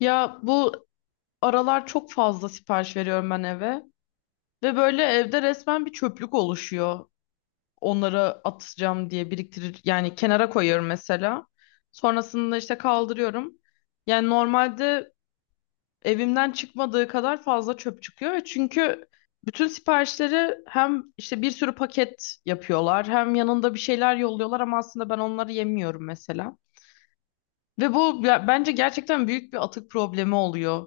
Ya bu aralar çok fazla sipariş veriyorum ben eve ve böyle evde resmen bir çöplük oluşuyor. Onları atacağım diye biriktirir, yani kenara koyuyorum mesela. Sonrasında işte kaldırıyorum. Yani normalde evimden çıkmadığı kadar fazla çöp çıkıyor ve çünkü bütün siparişleri hem işte bir sürü paket yapıyorlar hem yanında bir şeyler yolluyorlar ama aslında ben onları yemiyorum mesela. Ve bu bence gerçekten büyük bir atık problemi oluyor.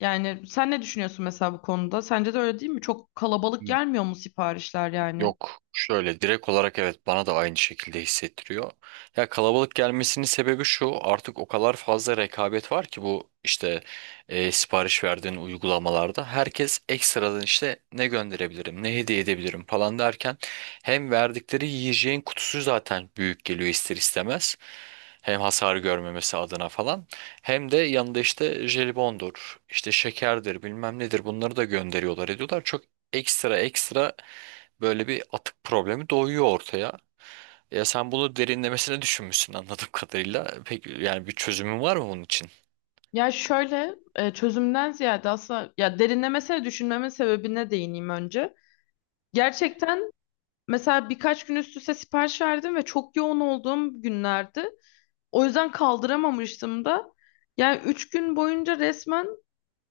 Yani sen ne düşünüyorsun mesela bu konuda? Sence de öyle değil mi? Çok kalabalık Hmm, gelmiyor mu siparişler yani? Yok, şöyle direkt olarak evet, bana da aynı şekilde hissettiriyor. Ya, kalabalık gelmesinin sebebi şu, artık o kadar fazla rekabet var ki bu işte sipariş verdiğin uygulamalarda herkes ekstradan işte ne gönderebilirim, ne hediye edebilirim falan derken hem verdikleri yiyeceğin kutusu zaten büyük geliyor ister istemez. Hem hasar görmemesi adına falan. Hem de yanında işte jelibondur, işte şekerdir, bilmem nedir bunları da gönderiyorlar ediyorlar. Çok ekstra ekstra böyle bir atık problemi doğuyor ortaya. Ya sen bunu derinlemesine düşünmüşsün anladığım kadarıyla. Peki, yani bir çözümün var mı bunun için? Ya şöyle çözümden ziyade aslında, ya, derinlemesine düşünmemin sebebine değineyim önce. Gerçekten mesela birkaç gün üst üste sipariş verdim ve çok yoğun olduğum günlerdi. O yüzden kaldıramamıştım da. Yani 3 gün boyunca resmen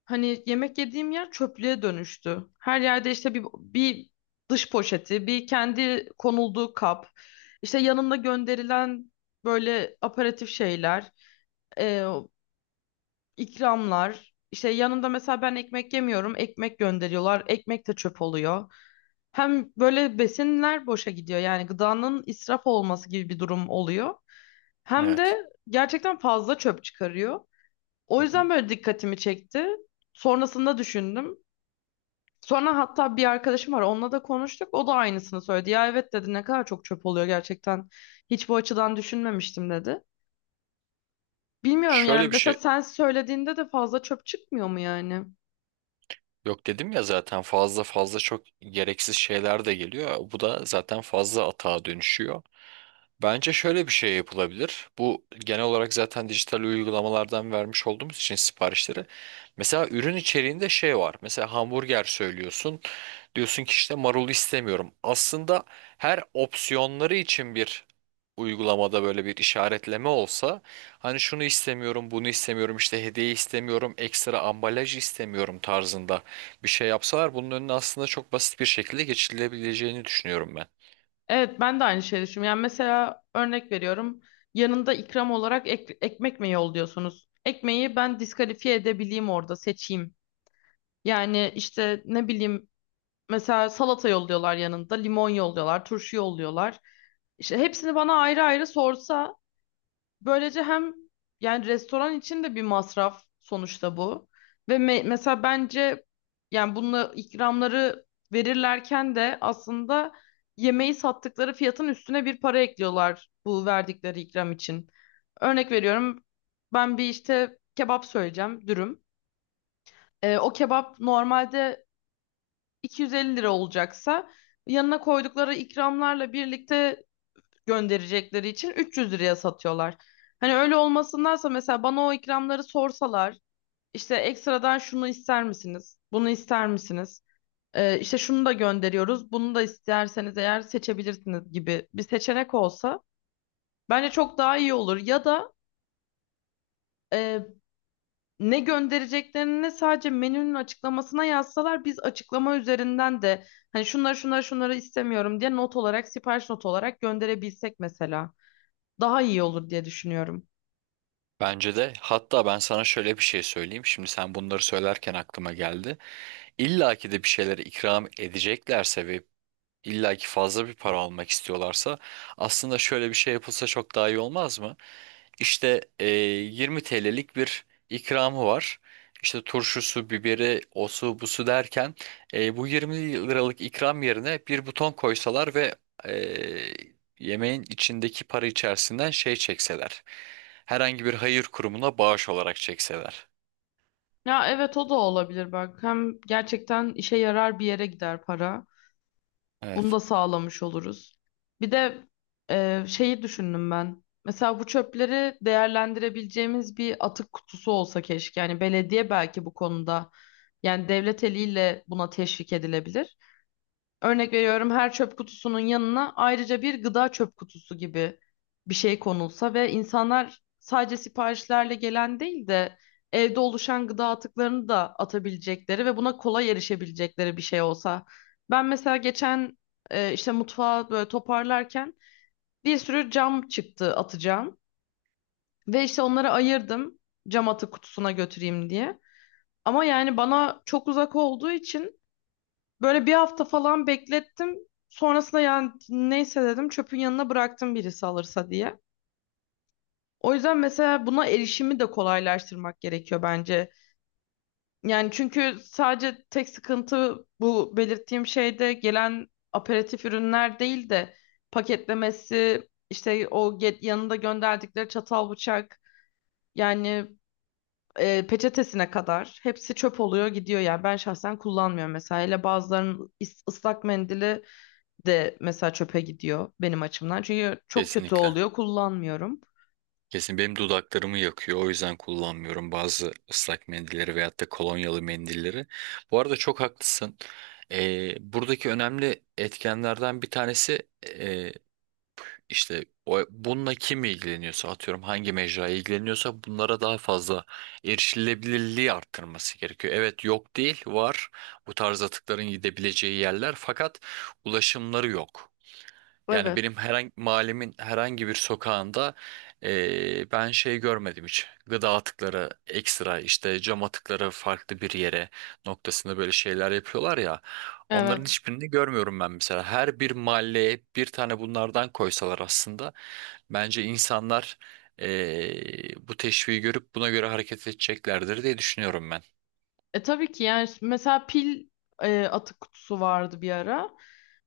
hani yemek yediğim yer çöplüğe dönüştü. Her yerde işte bir dış poşeti, bir kendi konulduğu kap, işte yanında gönderilen böyle aparatif şeyler, e, ikramlar. İşte yanında mesela ben ekmek yemiyorum, ekmek gönderiyorlar, ekmek de çöp oluyor. Hem böyle besinler boşa gidiyor, yani gıdanın israf olması gibi bir durum oluyor. Hem Evet. de gerçekten fazla çöp çıkarıyor. O Hı hı. yüzden böyle dikkatimi çekti. Sonrasında düşündüm. Sonra hatta bir arkadaşım var, onunla da konuştuk. O da aynısını söyledi. Ya, evet dedi, ne kadar çok çöp oluyor gerçekten. Hiç bu açıdan düşünmemiştim dedi. Bilmiyorum yani, Şöyle bir mesela şey, sen söylediğinde de fazla çöp çıkmıyor mu yani? yok dedim ya, zaten fazla fazla çok gereksiz şeyler de geliyor. Bu da zaten fazla atağa dönüşüyor. Bence şöyle bir şey yapılabilir. Bu genel olarak zaten dijital uygulamalardan vermiş olduğumuz için siparişleri. Mesela ürün içeriğinde şey var. Mesela hamburger söylüyorsun. Diyorsun ki işte marul istemiyorum. Aslında her opsiyonları için bir uygulamada böyle bir işaretleme olsa, hani şunu istemiyorum, bunu istemiyorum, işte hediye istemiyorum, ekstra ambalaj istemiyorum tarzında bir şey yapsalar, bunun önüne aslında çok basit bir şekilde geçilebileceğini düşünüyorum ben. Evet, ben de aynı şeyi düşünüyorum. Yani mesela örnek veriyorum. Yanında ikram olarak ekmek mi yolluyorsunuz? Ekmeği ben diskalifiye edebileyim, orada seçeyim. Yani işte ne bileyim, mesela salata yolluyorlar yanında, limon yolluyorlar, turşu yolluyorlar. İşte hepsini bana ayrı ayrı sorsa, böylece hem, yani, restoran için de bir masraf sonuçta bu. Ve mesela bence, yani bununla ikramları verirlerken de aslında yemeği sattıkları fiyatın üstüne bir para ekliyorlar bu verdikleri ikram için. Örnek veriyorum, ben bir işte kebap söyleyeceğim, dürüm. O kebap normalde 250 lira olacaksa yanına koydukları ikramlarla birlikte gönderecekleri için 300 liraya satıyorlar. Hani öyle olmasındansa mesela bana o ikramları sorsalar, işte ekstradan şunu ister misiniz? Bunu ister misiniz? İşte şunu da gönderiyoruz. Bunu da isterseniz eğer seçebilirsiniz gibi bir seçenek olsa bence çok daha iyi olur. Ya da e, ne göndereceklerini sadece menünün açıklamasına yazsalar, biz açıklama üzerinden de hani şunları şunları şunları istemiyorum diye not olarak, sipariş not olarak gönderebilsek mesela daha iyi olur diye düşünüyorum. Bence de. Hatta ben sana şöyle bir şey söyleyeyim. Şimdi sen bunları söylerken aklıma geldi. İlla ki de bir şeyleri ikram edeceklerse ve İlla ki fazla bir para almak istiyorlarsa aslında şöyle bir şey yapılsa çok daha iyi olmaz mı? İşte 20 TL'lik bir ikramı var. İşte turşusu, biberi, osu, busu derken bu 20 liralık ikram yerine bir buton koysalar ve e, yemeğin içindeki para içerisinden şey çekseler. Herhangi bir hayır kurumuna bağış olarak çekseler. Ya evet, o da olabilir, bak hem gerçekten işe yarar bir yere gider para. Bunu Evet, da sağlamış oluruz. Bir de şeyi düşündüm ben. Mesela bu çöpleri değerlendirebileceğimiz bir atık kutusu olsa keşke. Yani belediye belki bu konuda, yani devlet eliyle buna teşvik edilebilir. Örnek veriyorum, her çöp kutusunun yanına ayrıca bir gıda çöp kutusu gibi bir şey konulsa ve insanlar sadece siparişlerle gelen değil de evde oluşan gıda atıklarını da atabilecekleri ve buna kolay erişebilecekleri bir şey olsa. Ben mesela geçen işte mutfağı böyle toparlarken bir sürü cam çıktı, atacağım ve işte onları ayırdım, cam atık kutusuna götüreyim diye. Ama yani bana çok uzak olduğu için böyle bir hafta falan beklettim. Sonrasında yani, neyse dedim, çöpün yanına bıraktım birisi alırsa diye. O yüzden mesela buna erişimi de kolaylaştırmak gerekiyor bence. Yani çünkü sadece tek sıkıntı bu belirttiğim şeyde gelen aperatif ürünler değil de paketlemesi, işte o get yanında gönderdikleri çatal bıçak, yani peçetesine kadar hepsi çöp oluyor gidiyor, yani ben şahsen kullanmıyorum mesela, hele bazılarının ıslak mendili de mesela çöpe gidiyor benim açımdan. Çünkü çok kötü kesinlikle. oluyor, kullanmıyorum. Kesin benim dudaklarımı yakıyor. O yüzden kullanmıyorum bazı ıslak mendilleri veyahut da kolonyalı mendilleri. Bu arada çok haklısın. Buradaki önemli etkenlerden bir tanesi işte o, bununla kim ilgileniyorsa, atıyorum hangi mecra ilgileniyorsa, bunlara daha fazla erişilebilirliği arttırması gerekiyor. Evet, yok değil, var bu tarz atıkların gidebileceği yerler fakat ulaşımları yok. Yani Evet, benim herhangi mahallemin herhangi bir sokağında ben şey görmedim hiç. Gıda atıkları ekstra, işte cam atıkları farklı bir yere noktasında böyle şeyler yapıyorlar ya. Onların evet. hiçbirini görmüyorum ben mesela. Her bir mahalleye bir tane bunlardan koysalar aslında bence insanlar bu teşviği görüp buna göre hareket edeceklerdir diye düşünüyorum ben. E, tabii ki, yani mesela pil atık kutusu vardı bir ara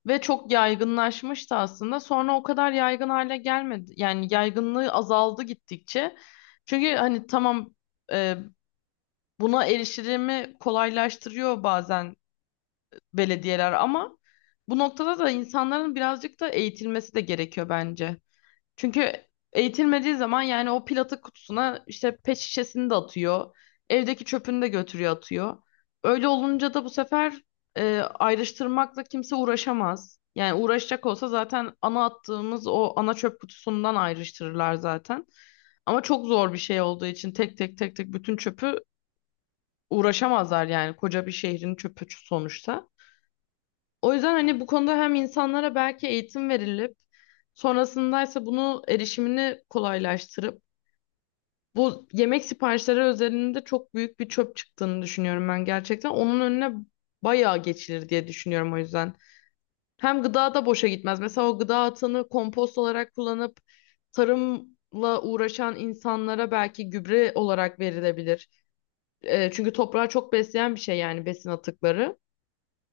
ve çok yaygınlaşmıştı aslında. Sonra o kadar yaygın hale gelmedi. Yani yaygınlığı azaldı gittikçe. Çünkü hani tamam, e, buna erişimi kolaylaştırıyor bazen belediyeler ama bu noktada da insanların birazcık da eğitilmesi de gerekiyor bence. Çünkü eğitilmediği zaman yani o platık kutusuna işte pet şişesini de atıyor. Evdeki çöpünü de götürüyor atıyor. Öyle olunca da bu sefer ayrıştırmakla kimse uğraşamaz. Yani uğraşacak olsa zaten ana attığımız o ana çöp kutusundan ayrıştırırlar zaten. Ama çok zor bir şey olduğu için tek tek bütün çöpü uğraşamazlar, yani koca bir şehrin çöpü sonuçta. O yüzden hani bu konuda hem insanlara belki eğitim verilip sonrasındaysa bunu erişimini kolaylaştırıp bu yemek siparişleri özelinde çok büyük bir çöp çıktığını düşünüyorum ben gerçekten. Onun önüne bayağı geçilir diye düşünüyorum o yüzden. Hem gıda da boşa gitmez. Mesela o gıda atığını kompost olarak kullanıp tarımla uğraşan insanlara belki gübre olarak verilebilir. Çünkü toprağı çok besleyen bir şey, yani besin atıkları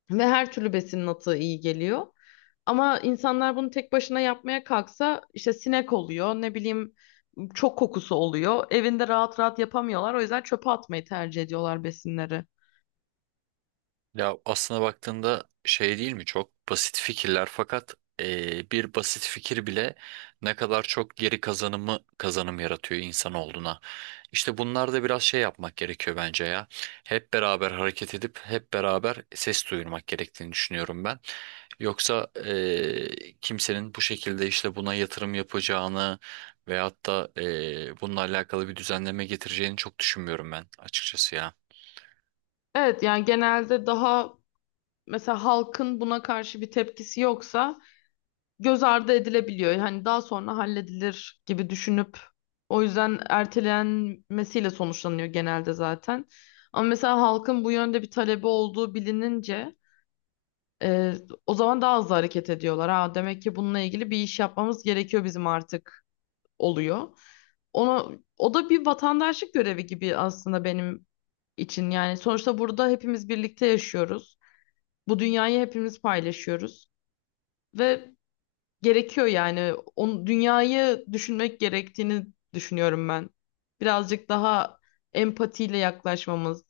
ve her türlü besinin atığı iyi geliyor. Ama insanlar bunu tek başına yapmaya kalksa işte sinek oluyor, ne bileyim çok kokusu oluyor. Evinde rahat rahat yapamıyorlar. O yüzden çöpe atmayı tercih ediyorlar besinleri. Ya, aslına baktığında şey değil mi, çok basit fikirler fakat bir basit fikir bile ne kadar çok geri kazanımı kazanım yaratıyor insan olduğuna. İşte bunlar da biraz şey yapmak gerekiyor bence ya. Hep beraber hareket edip hep beraber ses duyurmak gerektiğini düşünüyorum ben. Yoksa kimsenin bu şekilde işte buna yatırım yapacağını veyahut da bununla alakalı bir düzenleme getireceğini çok düşünmüyorum ben açıkçası ya. Evet, yani genelde daha, mesela halkın buna karşı bir tepkisi yoksa göz ardı edilebiliyor. Hani daha sonra halledilir gibi düşünüp, o yüzden ertelenmesiyle sonuçlanıyor genelde zaten. Ama mesela halkın bu yönde bir talebi olduğu bilinince Ee, o zaman daha hızlı hareket ediyorlar. Ha, demek ki bununla ilgili bir iş yapmamız gerekiyor bizim artık oluyor. Onu, o da bir vatandaşlık görevi gibi aslında benim için. Yani sonuçta burada hepimiz birlikte yaşıyoruz. Bu dünyayı hepimiz paylaşıyoruz. Ve gerekiyor yani. Onu, dünyayı düşünmek gerektiğini düşünüyorum ben. Birazcık daha empatiyle yaklaşmamız,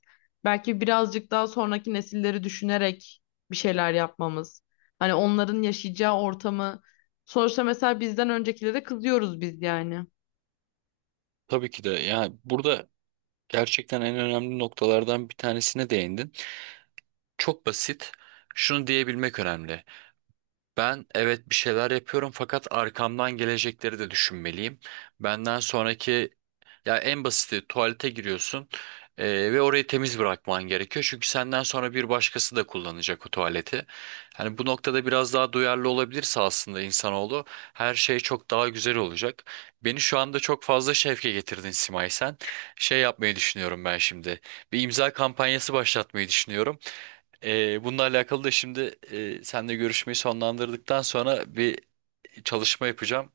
belki birazcık daha sonraki nesilleri düşünerek bir şeyler yapmamız. Hani onların yaşayacağı ortamı. Sonuçta mesela bizden öncekilere kızıyoruz biz yani. Tabii ki de, yani burada gerçekten en önemli noktalardan bir tanesine değindin. Çok basit. Şunu diyebilmek önemli. Ben evet, bir şeyler yapıyorum fakat arkamdan gelecekleri de düşünmeliyim. Benden sonraki, ya en basiti, tuvalete giriyorsun ve orayı temiz bırakman gerekiyor. Çünkü senden sonra bir başkası da kullanacak o tuvaleti. Hani bu noktada biraz daha duyarlı olabilirse aslında insanoğlu, her şey çok daha güzel olacak. Beni şu anda çok fazla şevke getirdin Simay sen. Şey yapmayı düşünüyorum ben şimdi. Bir imza kampanyası başlatmayı düşünüyorum. Bununla alakalı da şimdi seninle görüşmeyi sonlandırdıktan sonra bir çalışma yapacağım.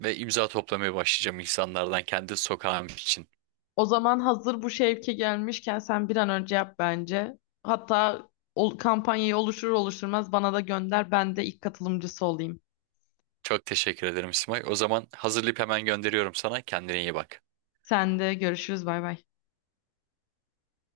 Ve imza toplamaya başlayacağım insanlardan kendi sokağım için. O zaman hazır bu şevke gelmişken sen bir an önce yap bence. Hatta o kampanyayı oluşturmaz bana da gönder. Ben de ilk katılımcısı olayım. Çok teşekkür ederim Simay. O zaman hazırlayıp hemen gönderiyorum sana. Kendine iyi bak. Sen de görüşürüz. Bay bay.